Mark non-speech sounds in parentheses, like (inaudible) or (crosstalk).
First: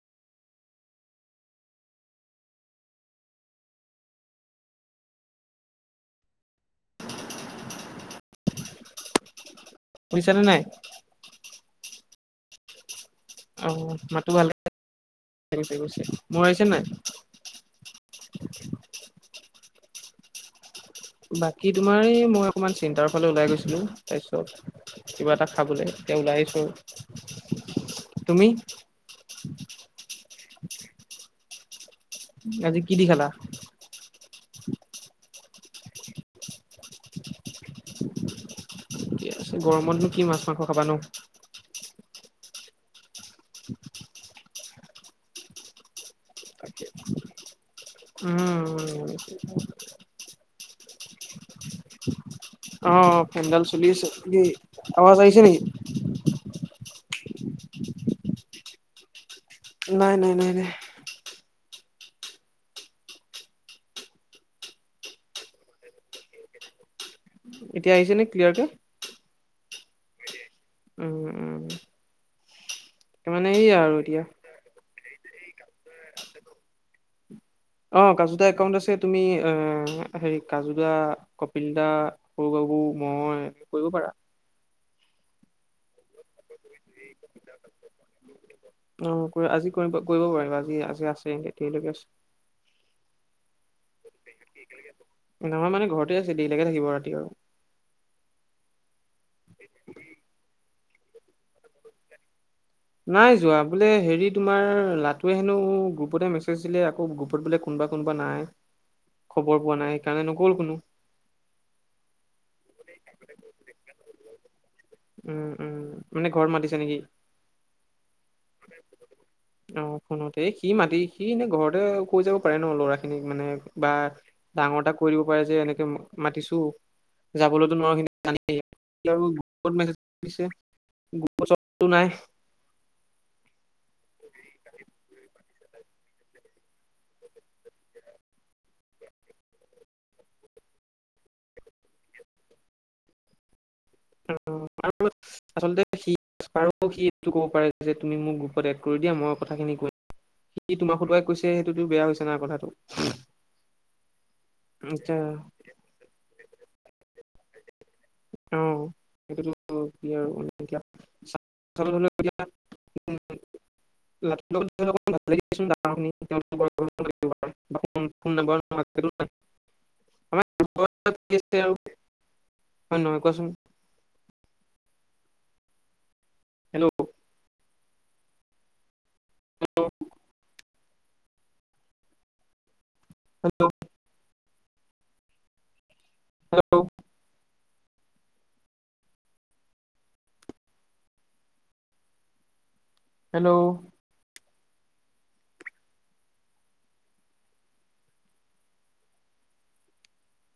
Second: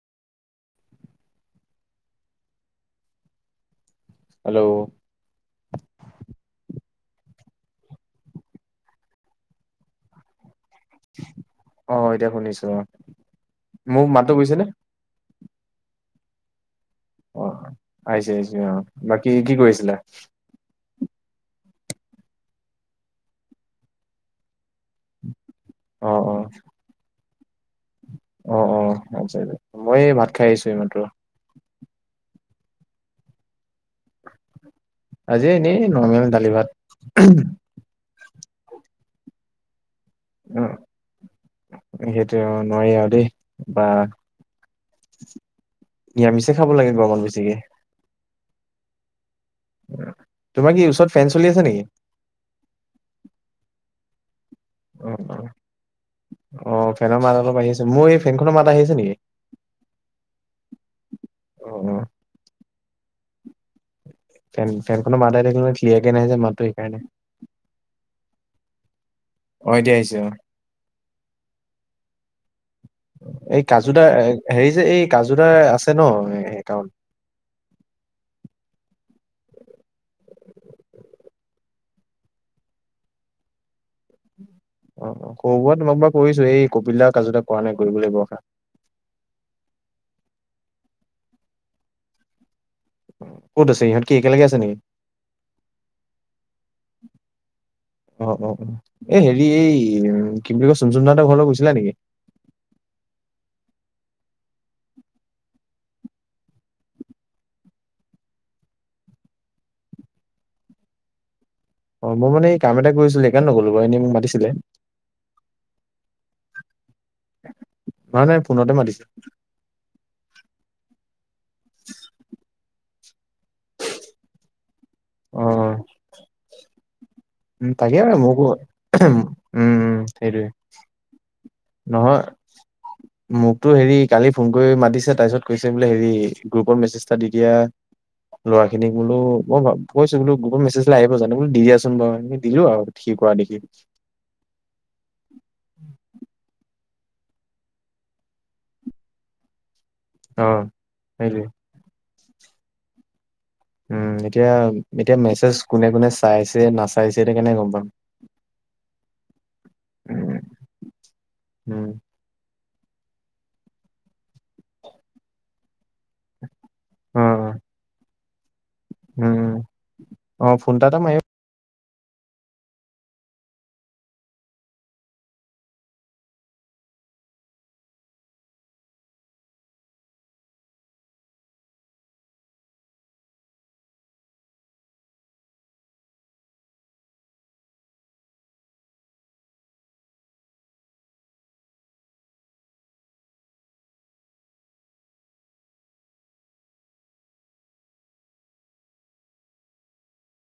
Hello শুনিচা নে নাই? অ এতিয়া শুনিছোঁ অ অ মোৰ মাটতো মাতটো ভাল গৈছে নে মোৰ আহিছে নাই (unintelligible) অ আহিছে আহিছ আহ বাকী কি কৰিছিলা বাকী তোমাৰ মই অকমান চিন্তাৰ ফালে ওলাই গৈছিলো তাৰপিছত কিবা এটা খাবলৈ অ এতিয়া অ ওলাই আহিছো আৰু তুমি অ অ আ মই ভাত খাই আহিছো এইমাএ আজি কি দি খালা আজি এনেই নৰ্মেল দালি ভাত ঠিক আছে গৰমতনো কি মাছ মাংস খাবা নো সেইটোৱে নোৱাৰি আৰু দেই বা নিৰামিষে খাব লাগে গৰমত বেছিকে উম উ তোমাৰ কি ওচৰত ফেন চলি আছে নেকি অ পেণ্ডেল চলি আছে কি অ আৱাজ অ আহিছে নেকি অ ফেনৰ মাত অলপ আহি আছে মোৰ এই ফেনখনৰ মাত আহিছে নেকি নাই নাই নাই নাই আহ ফেন ফেনখনৰ মাতাই থাকিলে ক্লিয়াৰ কে নাহে যে মাতটো সেইকাৰণে এতিয়া আহিছে নে ক্লিয়াৰ কে অ এতিয়া আহিছো উম উম মানে এই এইয়া কাজু আৰু দাৰ এতিয়া। হেৰি যে এই কাজুদাৰ আছে ন সে কাৰণ (unintelligible) অ কাজু দা একাউণ্ট আছে তুমি অ হেৰি কাজু দা কপিল দা সৰু (unintelligible) মই এনে কৰিব পাৰা অ ক'বত মই বা কৈছো এই (unintelligible) কবিলা কাজুদা কৰা নাই কৰিব লাগিব। অ কৰি আজি কৰিব কৰিব পাৰিবা আজি আছে আছে একেলৈকে আছে। কত আছে সিহঁত? নমাৰ মানে ঘৰতে আছে দেৰি লকে থাকিব ৰাতি আৰু এ হেৰি এই কি বুলি কয় চুনচুন দা হেতৰ ঘৰলৈ গৈছিলা নেকি? নাই যোৱা বোলে হেৰি তোমাৰ লাটোৱে হেনো গ্ৰুপতে মেছেজ দিলে আকৌ গ্ৰুপত বোলে কোন বা কোনোবা নাই খবৰ পোৱা নাই সেইকাৰণে নগ'ল কোনো অ মই মানে এই কাম এটা কৰিছিলো সেইকাৰণ নগ'লো বাৰু এনেই মোক মাতিছিলে উম উম মানে ঘৰত মাতিছো নেকি (inaudible) মাতিছিলে অ ফোনতে এ সি মাতি সি এনে ঘৰতে কৈ যাব পাৰে ন লৰা এ মানে বা ডাঙৰ এটা কৈ দিব অ পাৰে যে এনেকে মাতিছো উম তাকে মোকো যাবলৈতো উম নোৱাৰো উম সেইটোৱে খিনি নহয় মোক তো হেৰি কালি ফোন কৰি মাতিছে তাৰপিছত কৈছে বোলে হেৰি গ্ৰুপৰ মেছেজটা দি দিয়া ল'ৰা খিনিক বুলো ভ কৈছো গুগল মেছেজ দিলে আহিব জানো বোলো দিলিচোন বাৰু দিলো আৰু কোৱা নেকি উ আচলতে সি অ কি এইটো ক'ব পাৰে যে তুমি মোক গ্ৰুপত এদ কৰি দিয়া মই কথা খিনি কৈ অ সি তোমাৰ সুটুৱাই সেইটোৱে কৈছে সেইটোতো বেয়া হৈছে নাই কথাটো উম এতিয়া এতিয়া মেছেজ কোনে কোনে চাইছে নাচাইছে এতিয়া কেনেকে গম পাম। অ সেইটোতো কি উম, আৰু। উম, অ', (unintelligible) (inaudible) ফু নাম্বাৰ (unintelligible) উম, অ ফোন এটা এটা মাৰিবা। (unintelligible) হয় নহয় কোৱাচোন। Hello. Hello. Hello. Hello. Hello.